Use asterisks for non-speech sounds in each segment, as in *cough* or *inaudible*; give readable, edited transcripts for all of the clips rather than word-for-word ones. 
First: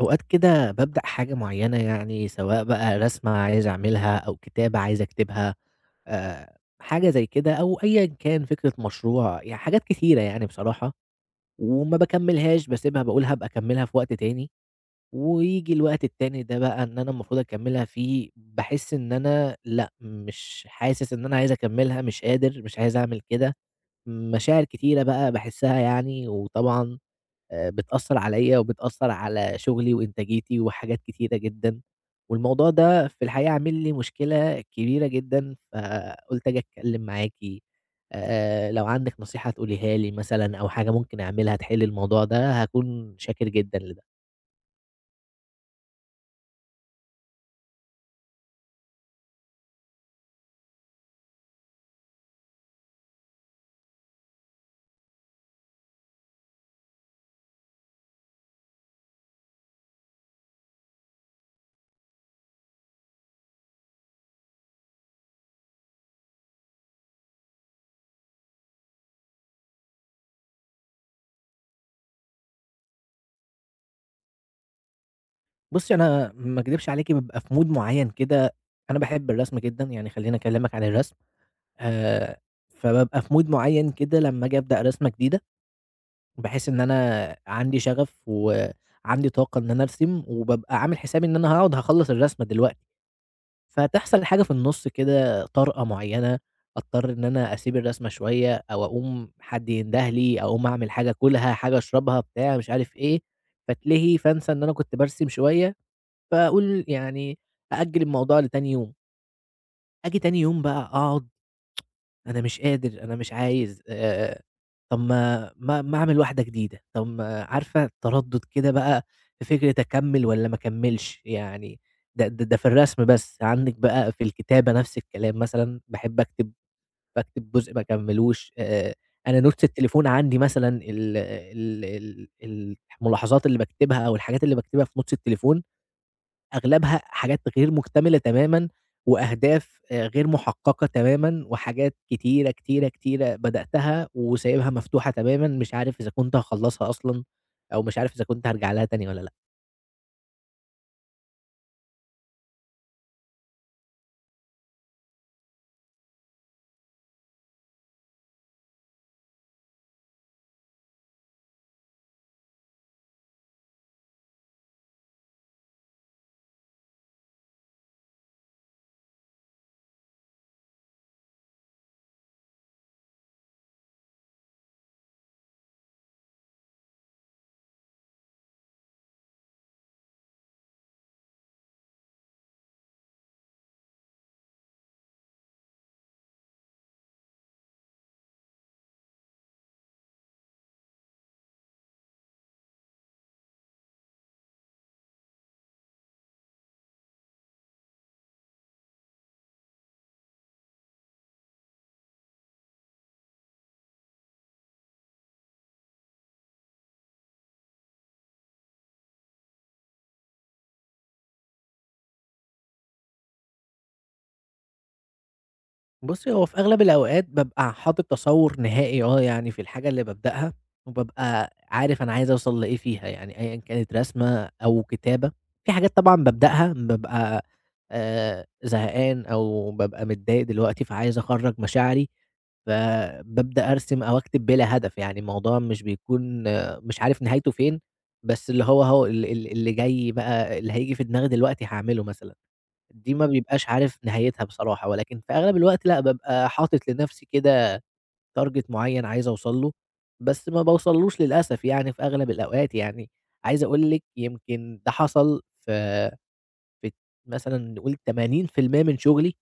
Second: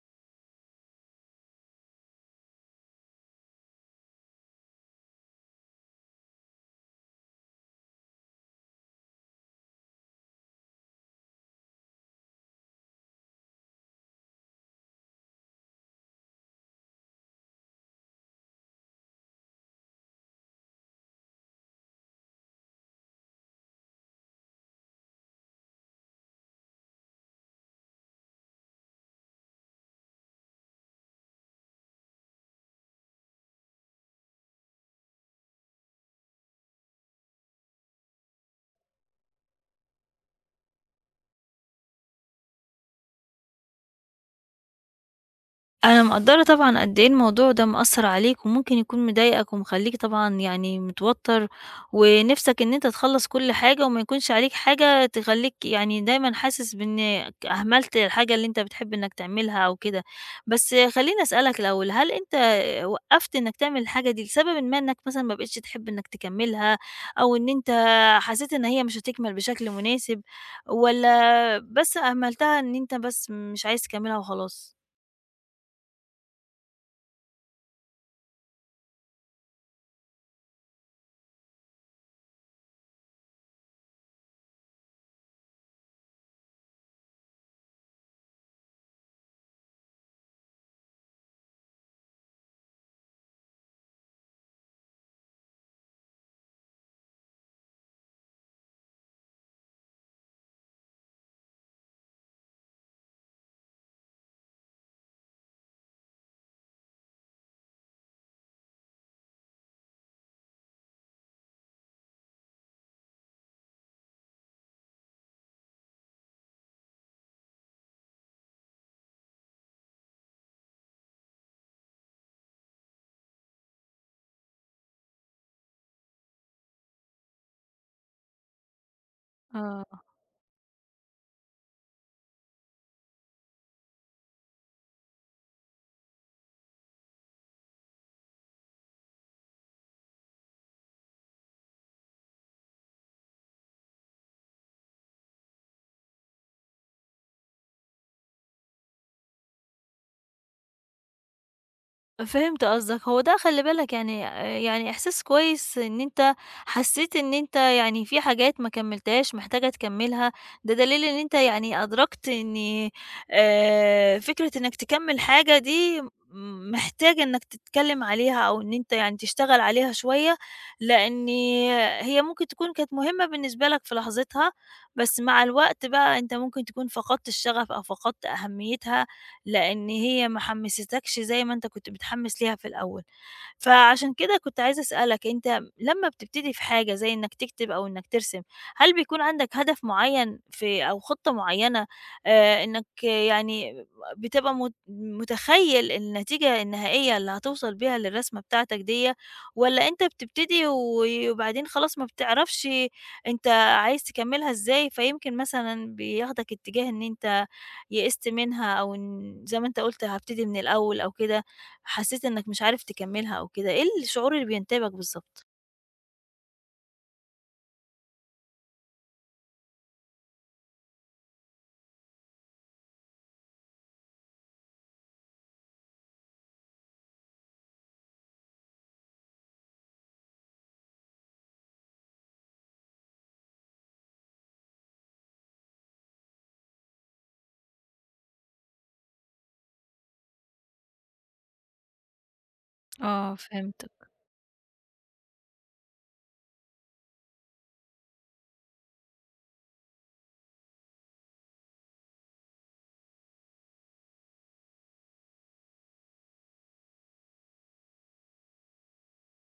أوقات كده بابدأ حاجة معينة يعني سواء بقى رسمة عايز أعملها أو كتابة عايز أكتبها. آه، حاجة زي كده أو أيا كان فكرة مشروع يعني حاجات كتيرة يعني بصراحة. وما بكملهاش، بسيبها، بقول هبقى أكملها في وقت تاني. ويجي الوقت التاني ده بقى إن أنا المفروض أكملها فيه، بحس إن أنا لأ، مش حاسس إن أنا عايز أكملها، مش قادر، مش عايز أعمل كده. مشاعر كتيرة بقى بحسها يعني، وطبعا بتأثّر عليَّ وبتأثّر على شغلي وإنتاجيتي وحاجات كتيرة جدًا، والموضوع ده في الحقيقة عامل لي مشكلة كبيرة جدًا، فقُلت آجي أتكلّم معاكِ، لو عندِك نصيحة تقوليها لي مثلًا أو حاجة ممكن أعملها تحل الموضوع ده، هاكون شاكر جدًا لده. أنا مقدّرة طبعًا قد إيه الموضوع ده مأثّر عليك، وممكن يكون مضايقك ومخلّيك طبعًا يعني متوتّر، ونِفْسك إن أنت تخلّص كل حاجة وما يكونش عليك حاجة تخلّيك يعني دايمًا حاسس بإنك أهملت الحاجة اللي أنت بتحب إنك تعملها أو كده. بس خلّيني أسألك الأول، هل أنت وقّفت إنك تعمل الحاجة دي لسببٍ ما إنك مثلًا ما بقيتش تحب إنك تكمّلها، أو إن أنت حسيت إن هي مش هتكمل بشكل مناسب، والّا بس أهملتها إن أنت بس مش عايز تكمّلها وخلاص؟ بُصّي، أنا ما أكدبش عليكِ، بابقى في mood معيّن كده. أنا باحب الرسم جدًا، يعني خلّيني أكلّمك عن الرسم. آآ فبابقى في mood معيّن كده لمّا آجي أبدأ رسمة جديدة، باحس إن أنا عندي شغف وعندي طاقة إن أنا أرسم، وبابقى عامل حسابي إن أنا هاقعد هاخلّص الرسمة دلوقتي، فتحصل حاجة في النُص كده، طرقة معيّنة، أضطر إن أنا أسيب الرسمة شوية أو أقوم حد ينده لي، أقوم أعمل حاجة آكلها، حاجة أشربها، بتاع مش عارف إيه، فاتلهي فانسى إن أنا كنت بارسم شوية، فأقول يعني أأجّل الموضوع لتاني يوم. آجي تاني يوم بقى أقعد، أنا مش قادر، أنا مش عايز، طب ما أعمل واحدة جديدة. طب ما عارفة، تردُّد كده بقى في فكرة أكمّل والّا ما أكمّلش، يعني ده في الرسم بس. عندِك بقى في الكتابة نفس الكلام مثلًا، باحب أكتب، باكتب جزء ما أكمّلوش. أنا notes آه. التليفون عندي مثلًا ال ال ال الملاحظات اللي باكتبها أو الحاجات اللي باكتبها في notes التليفون أغلبها حاجات غير مكتملة تمامًا، وأهداف غير محققة تمامًا، وحاجات كتيرة، كتيرة، كتيرة بدأتها وسايبها مفتوحة تمامًا، مش عارف إذا كنت هاخلّصها أصلًا، أو مش عارف إذا كنت هارجع لها تاني والّا لأ. فهمت قصدك. هو ده خلّي بالك يعني يعني إحساس كويس إن أنت حسّيت إن أنت يعني في حاجات ما كمّلتهاش محتاجة تكمّلها. ده دليل إن أنت يعني أدركت إن فكرة إنّك تكمّل حاجة دي محتاج إنّك تتكلّم عليها أو إن أنت يعني تشتغل عليها شوية، لإن هي ممكن تكون كانت مهمة بالنسبة لك في لحظتها، بس مع الوقت بقى أنت ممكن تكون فقدت الشغف أو فقدت أهميتها لإن هي ما حمّستكش زي ما أنت كنت متحمّس ليها في الأول. فعشان كده كنت عايزة أسألك، أنت لمّا بتبتدي في حاجة زي إنك تكتب أو إنك ترسم، هل بيكون عندك هدف معيّن في أو خطة معيّنة إنك يعني بتبقى متخيّل النتيجة النهائية اللي هتوصل بيها للرسمة بتاعتك ديّة، والّا أنت بتبتدي وبعدين خلاص ما بتعرفش أنت عايز تكمّلها إزاي، فيمكن مثلًا بياخدك اتجاه إن أنت يئست منها أو إن زي ما أنت قُلت هابتدي من الأول أو كده؟ حسيت إنك مش عارف تكمّلها أو كده، إيه الشعور اللي بينتابك بالضبط؟ بُصّي، هو في أغلب الأوقات بابقى حاطط تصوُّر نهائي، آه، يعني في الحاجة اللي بابدأها، وبابقى عارف أنا عايز أوصل لإيه فيها، يعني أيًا كانت رسمة أو كتابة. في حاجات طبعًا بابدأها بابقى زهقان أو بابقى متضايق دلوقتي، فعايز أخرّج مشاعري، فبابدأ أرسم أو أكتب بلا هدف، يعني الموضوع مش بيكون آه، مش عارف نهايته فين، بس اللي هو أهو ال ال اللي جاي بقى، اللي هييجي في دماغي دلوقتي هاعمله مثلًا. دي ما آه بيبقاش فهمتك. عارف نهايتها بصراحة، ولكن في أغلب الوقت لأ، بابقى حاطط لنفسي كده target معيّن عايز أوصل له، بس ما باوصلوش للأسف يعني في أغلب الأوقات يعني. عايز أقول لِك يمكن ده حصل في في مثلًا نقول 80% من شغلي.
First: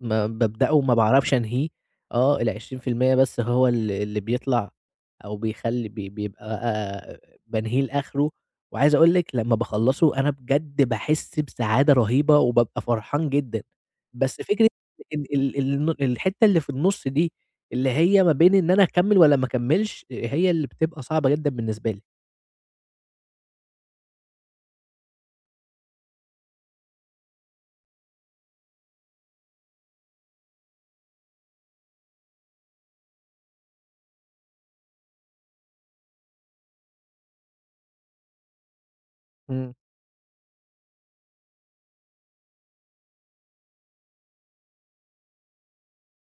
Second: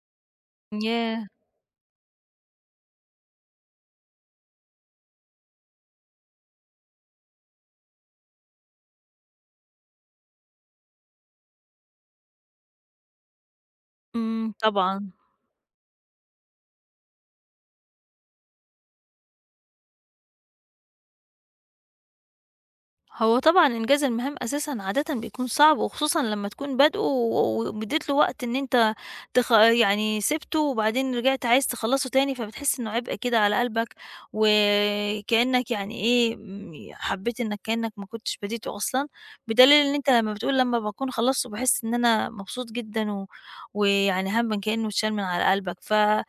ما بابدأه وما ياه! باعرفش أنهيه، آه، ال20% بس هو اللي بيطلع أو بيخلّي بيبقى بانهيه لآخره، وعايز أقول لِك لمّا باخلّصه أنا بجد باحس بسعادة رهيبة وبابقى فرحان جدًا. بس إمم، فكرة طبعًا. ال ال الن الحتّة اللي في النُص دي، اللي هي ما بين إن أنا أكمّل والّا ما أكمّلش، هي اللي بتبقى صعبة جدًا بالنسبة لي. هو طبعًا إنجاز المهام أساسًا عادةً بيكون صعب، وخصوصًا لمّا تكون بادئه وادّيت له وقت إن أنت يعني سِبته وبعدين رجعت عايز تخلّصه تاني، فبتحس إنه عبء كده على قلبك، وكأنك *laughs* يعني إيه حبّيت إنك كأنك ما كنتش بديته أصلًا، إمم، بدليل إن أنت لمّا بتقول لمّا باكون خلصته باحس إن أنا مبسوط جدًا، ويعني هَم كأنه اتشال من على قلبك. ف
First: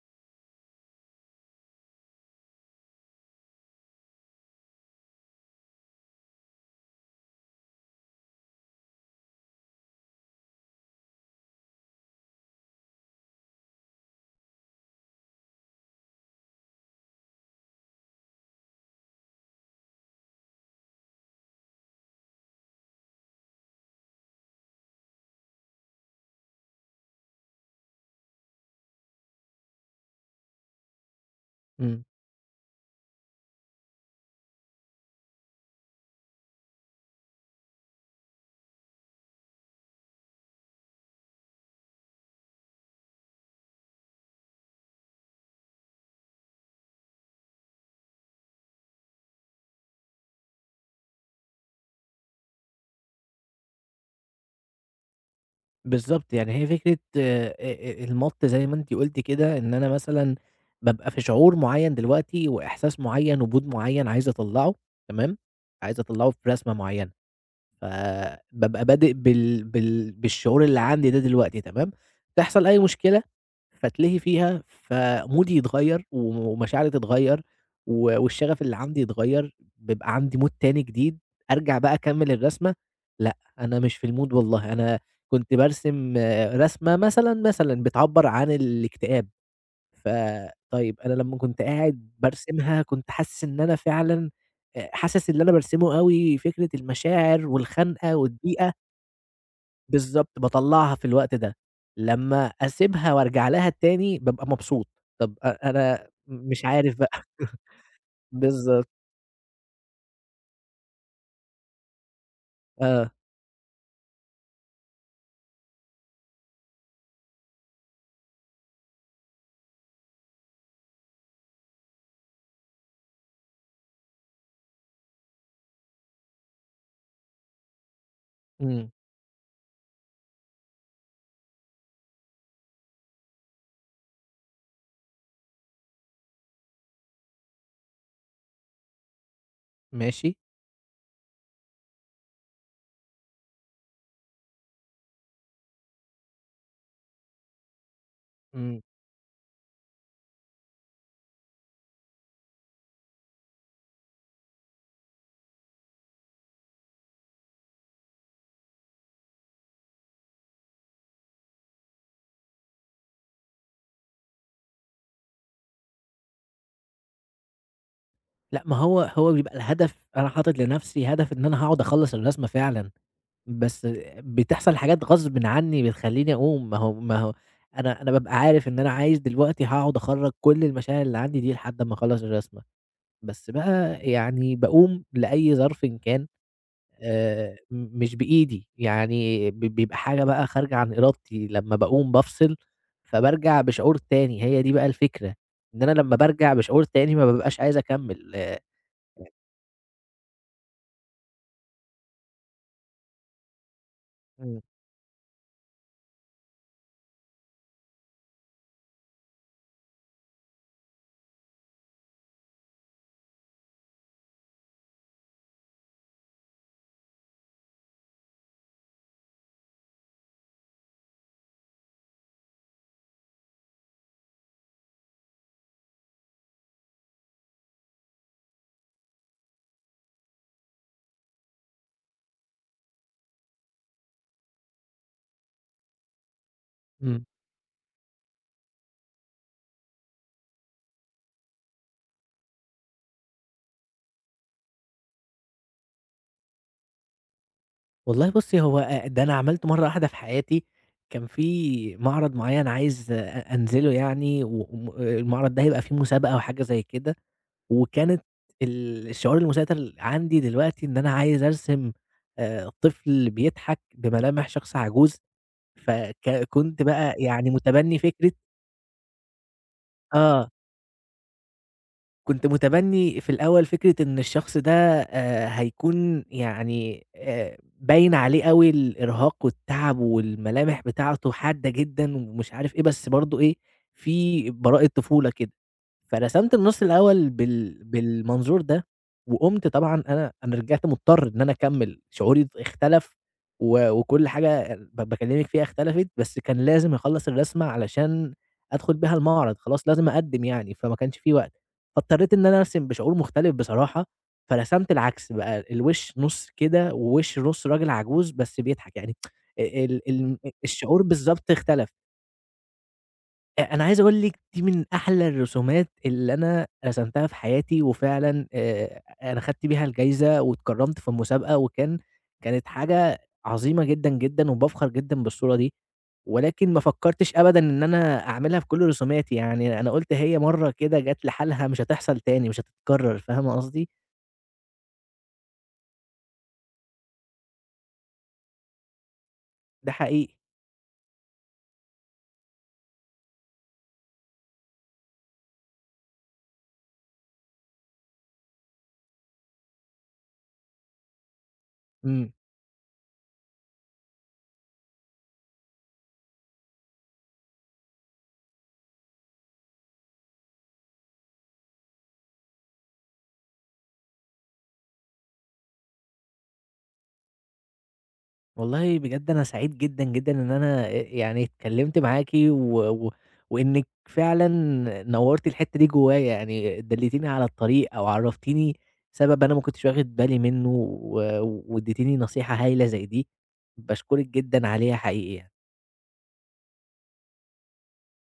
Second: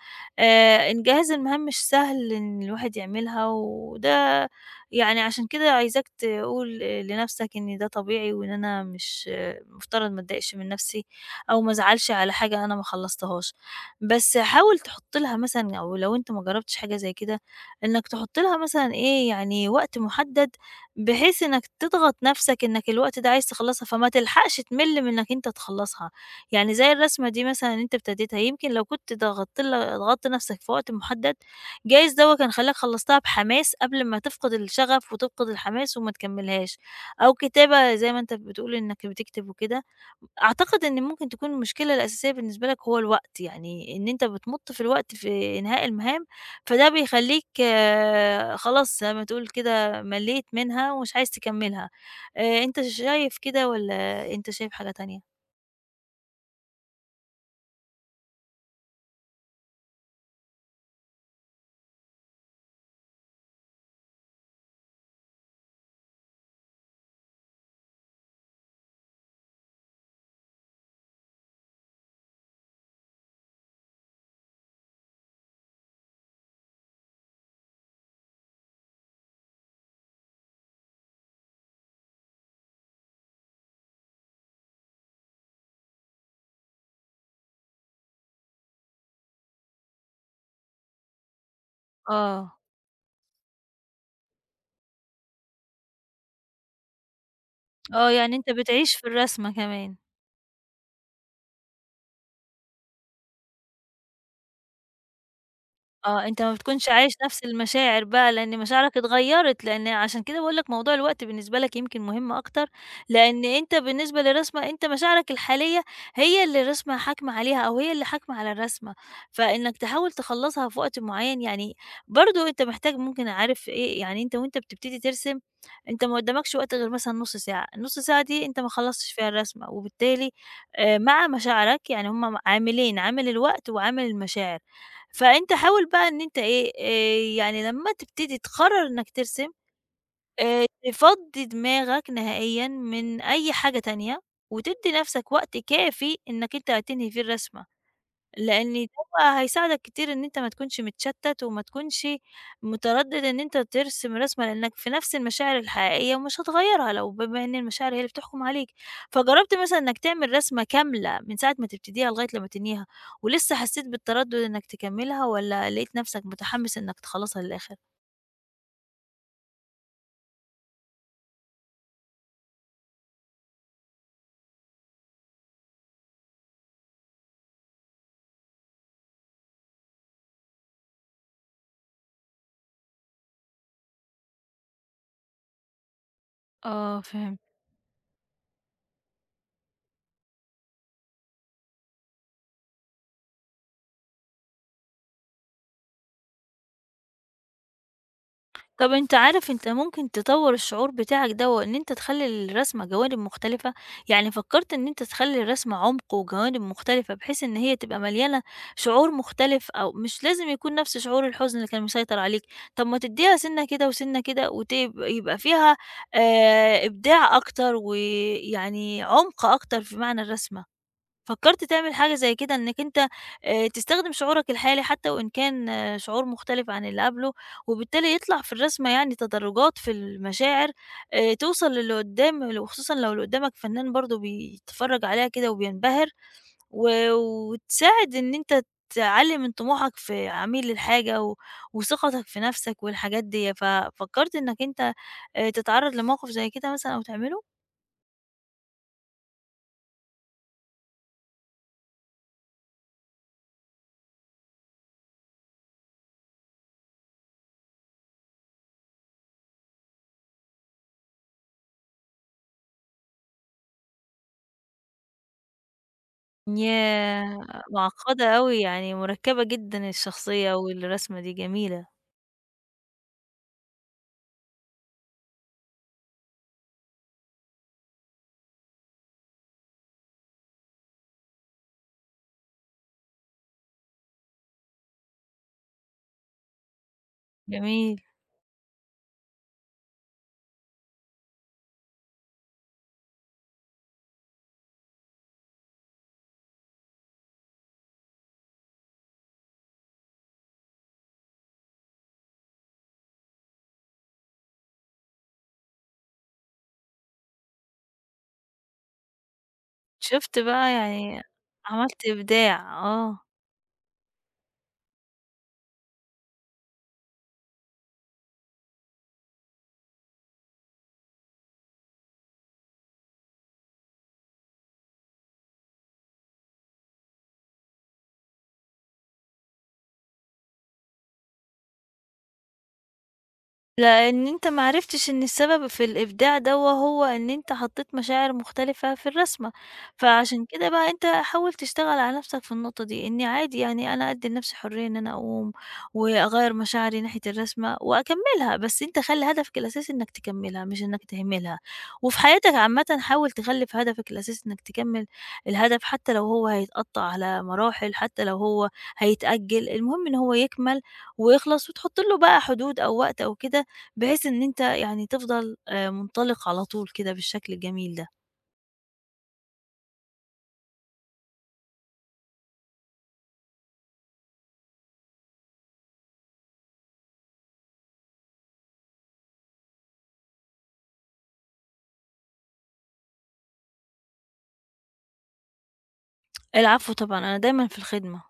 إنجاز المهام مش سهل إن الواحد يعملها، وده يعني عشان كده عايزاك تقول لنفسك إن ده طبيعي، وإن أنا مش مفترض ما أتضايقش من نفسي أو ما أزعلش على حاجة أنا ما خلصتهاش. بس حاول تحط لها مثلا، أو لو أنت ما جربتش حاجة زي كده، إنك تحط لها مثلا إيه يعني وقت محدد، بحيث إنك تضغط نفسك إنك الوقت ده عايز تخلصها فما تلحقش تمل من إنك أنت تخلصها. يعني زي الرسمة دي مثلا، أنت ابتديتها، يمكن لو كنت ضغطت نفسك في وقت محدد إمم. جايز دوّة كان خلّاك خلّصتها بحماس قبل ما تفقد الشغف وتفقد الحماس وما تكمّلهاش. أو كتابة زي ما أنت بتقول إنك بتكتب وكده، أعتقد إن ممكن تكون المشكلة الأساسية بالنسبة لك هو الوقت، يعني إن أنت بتمُط في الوقت في إنهاء المهام، فده بيخلّيك خلاص زي ما تقول كده ملّيت منها ومش عايز تكمّلها. أنت شايف كده والّا أنت شايف حاجة تانية؟ بالضبط، يعني هي فكرة المَط زي ما أنتِ قُلتِ كده، إن أنا مثلًا بابقى في شعور معيّن دلوقتي وإحساس معيّن وmood معيّن عايز أطلّعه، تمام، عايز أطلّعه في رسمة معيّنة. فبابقى بادئ بالشعور اللي عندي ده دلوقتي، تمام، تحصل أي مشكلة فاتلهي فيها، فمودي يتغيّر ومشاعري تتغيّر والشغف اللي عندي يتغيّر، بيبقى عندي مود تاني جديد، أرجع بقى أكمّل الرسمة. لأ، أنا مش في المود والله. أنا كنت بارسم رسمة مثلًا، مثلًا بتعبّر عن الاكتئاب. فطيب أنا لمّا كنت قاعد آه. بارسمها كنت حاسس إن أنا فعلًا حاسس اللي أنا بارسمه أوي، فكرة المشاعر آه، والخنقة يعني أنت والضيقة. بتعيش في الرسمة كمان. بالضبط، باطلّعها في الوقت ده. لمّا أسيبها وأرجع لها تاني بابقى مبسوط. طب أنا آه، أنت ما مش بتكونش عارف بقى عايش *laughs* نفس المشاعر بقى، لإن بالضبط، مشاعرك اتغيّرت، لإن عشان كده باقول لك موضوع الوقت بالنسبة لك يمكن مهم أكتر، آه. لإن أنت بالنسبة للرسمة أنت مشاعرك الحالية هي اللي الرسمة حاكمة عليها أو هي اللي حاكمة على الرسمة، فإنك تحاول تخلّصها في وقت معيّن يعني برضه أنت محتاج ممكن عارف إيه. يعني أنت وأنت بتبتدي ترسم، أنت ما قدّامكش وقت غير مثلًا نُص ساعة، النُص ساعة دي أنت ما إمم، خلّصتش فيها الرسمة، وبالتالي مع مشاعرك يعني هُم عاملين، عامل الوقت وعامل المشاعر. فأنت حاول بقى إن أنت إيه، يعني لمّا تبتدي تقرّر إنّك ترسم، ماشي، تفضّي دماغك نهائيًا من أي حاجة تانية، وتدّي نَفْسك وقت كافي إنّك أنت هتنهي فيه الرسمة. لإن إمم. ده بقى هيساعدك كتير إن أنت ما تكونش متشتت، وما تكونش متردد إن أنت ترسم رسمة، لإنك في نفس المشاعر الحقيقية ومش هتغيّرها لو بما إن المشاعر هي اللي بتحكم عليك. فجرّبت مثلًا إنك تعمل رسمة كاملة من ساعة ما تبتديها لغاية لمّا تنهيها، ولسه حسيت بالتردد إنك تكمّلها والّا لقيت نفسك متحمس إنك تخلّصها للآخر؟ لأ، ما هو بيبقى الهدف، أنا حاطط لنفسي هدف إن أنا هاقعد أخلّص الرسمة فعلًا. بس بتحصل حاجات غصبٍ عني بتخلّيني أقوم. ما هو أنا بابقى عارف إن أنا عايز دلوقتي هاقعد أخرّج كل المشاعر اللي عندي دي لحد أمّا أخلّص الرسمة، بس بقى يعني باقوم لأي ظرفٍ إن كان. آه فهمت. مش بإيدي، يعني بيبقى حاجة بقى خارجة عن إرادتي، لمّا باقوم بافصل فبارجع بشعور تاني. هي دي بقى الفكرة، إن أنا لمّا بارجع بشعور تاني ما بابقاش عايز أكمّل طب أنت عارف أنت ممكن تطوّر الشعور بتاعك دوّة إن أنت تخلّي الرسمة جوانب مختلفة، يعني فكّرت إن أنت تخلّي الرسمة عمق وجوانب مختلفة بحيث إن هي تبقى مليانة شعور مختلف، أو مش لازم يكون نفس شعور الحزن اللي كان مسيطر عليك، طب ما تدّيها سِنّة كده وسِنّة كده يبقى فيها إبداع أكتر ويعني عمق أكتر في معنى الرسمة. فكرت تعمل حاجة زي كده إنك أنت تستخدم شعورك الحالي حتى وإن كان شعور مختلف عن اللي قبله، وبالتالي يطلع في الرسمة يعني تدرجات في المشاعر، توصل للي قدام، وخصوصًا لو اللي قدامك فنان برضه بيتفرج عليها كده وبينبهر، إمم. وتساعد إن أنت تعلّي من طموحك في عميل الحاجة وثقتك في نفسك والحاجات ديّة. ففكرت إنك أنت تتعرض لموقف زي كده مثلًا أو تعمله؟ والله بُصّي، هو ده أنا عملته مرّة واحدة في حياتي، كان في معرض معيّن عايز أنزله يعني، و وم المعرض ده هيبقى فيه مسابقة وحاجة زي كده، وكانت الشعور المسيطر عندي دلوقتي إن أنا عايز أرسم طفل بيضحك بملامح شخص عجوز، فك كنت بقى ياه! يعني متبني فكرة. معقدة أوي، يعني مركبة جدًا آه. الشخصية، والرسمة دي جميلة. كنت متبني في الأول فكرة إن الشخص ده هيكون يعني باين عليه أوي الإرهاق والتعب، والملامح بتاعته حادة جدًا ومش عارف إيه، بس برضه إيه، في براءة طفولة كده. فرسمت النُص الأول جميل. بالمنظور ده. وقُمت طبعًا، أنا رجعت مضطر إن أنا أكمّل، شعوري اختلف، وكل حاجة باكلّمِك فيها اختلفت، بس كان لازم أخلّص الرسمة علشان أدخل بيها المعرض، خلاص لازم أقدّم يعني، فما كانش في وقت، فاضطريت إن أنا أرسم بشعور مختلف بصراحة، فرسمت العكس بقى، الوِش نُص كده ووِش نُص راجل عجوز بس بيضحك يعني، *tsk* ال ال شُفت بقى، الشعور يعني بالضبط اختلف. عملت إبداع، آه. أنا عايز أقول لِك دي من أحلى الرسومات اللي أنا رسمتها في حياتي، وفعلًا أنا خدت بيها الجايزة واتكرّمت في المسابقة، كانت حاجة عظيمة جدًا، جدًا، وبافخر جدًا بالصورة دي، ولكن ما فكّرتش أبدًا إن أنا أعملها في كل رسوماتي، يعني أنا قُلت هي مرّة كده جات لحالها، مش هتحصل تاني، مش هتتكرّر، فاهمة قصدي؟ لإن أنت ما عرفتش إن السبب في الإبداع دوّة هو إن أنت حطّيت مشاعر مختلفة في الرسمة، ده حقيقي. فعشان كده بقى أنت حاول تشتغل على نَفْسك في النقطة دي، إني عادي يعني أنا أدّي لنَفْسي حرية إن أنا أقوم وأغيّر مشاعري ناحية الرسمة وأكمّلها، بس أنت خلّي هدفك الأساسي إنّك تكمّلها مش إنّك تهملها. وفي إمم. حياتك عامةً حاول تخلّي في هدفك الأساسي إنّك تكمّل الهدف، حتى لو هو هيتقطّع على مراحل، حتى لو هو هيتأجّل، المهم إن هو يكمل ويخلص وتحُط له بقى حدود أو وقت أو كده، بحيث إن أنت يعني تفضل منطلق على طول كده بالشكل الجميل ده. والله بجد أنا سعيد جدًا، جدًا إن أنا يعني اتكلمت معاكِ و و وإنِّك فعلًا نوّرتِ الحتّة دي جوايا، يعني دلّيتيني على الطريق أو عرّفتيني سبب أنا ما كنتش واخد بالي منّه وادّيتيني نصيحة هايلة زي دي، باشكرِك جدًا عليها حقيقي يعني. العفو طبعًا، أنا دايمًا في الخدمة.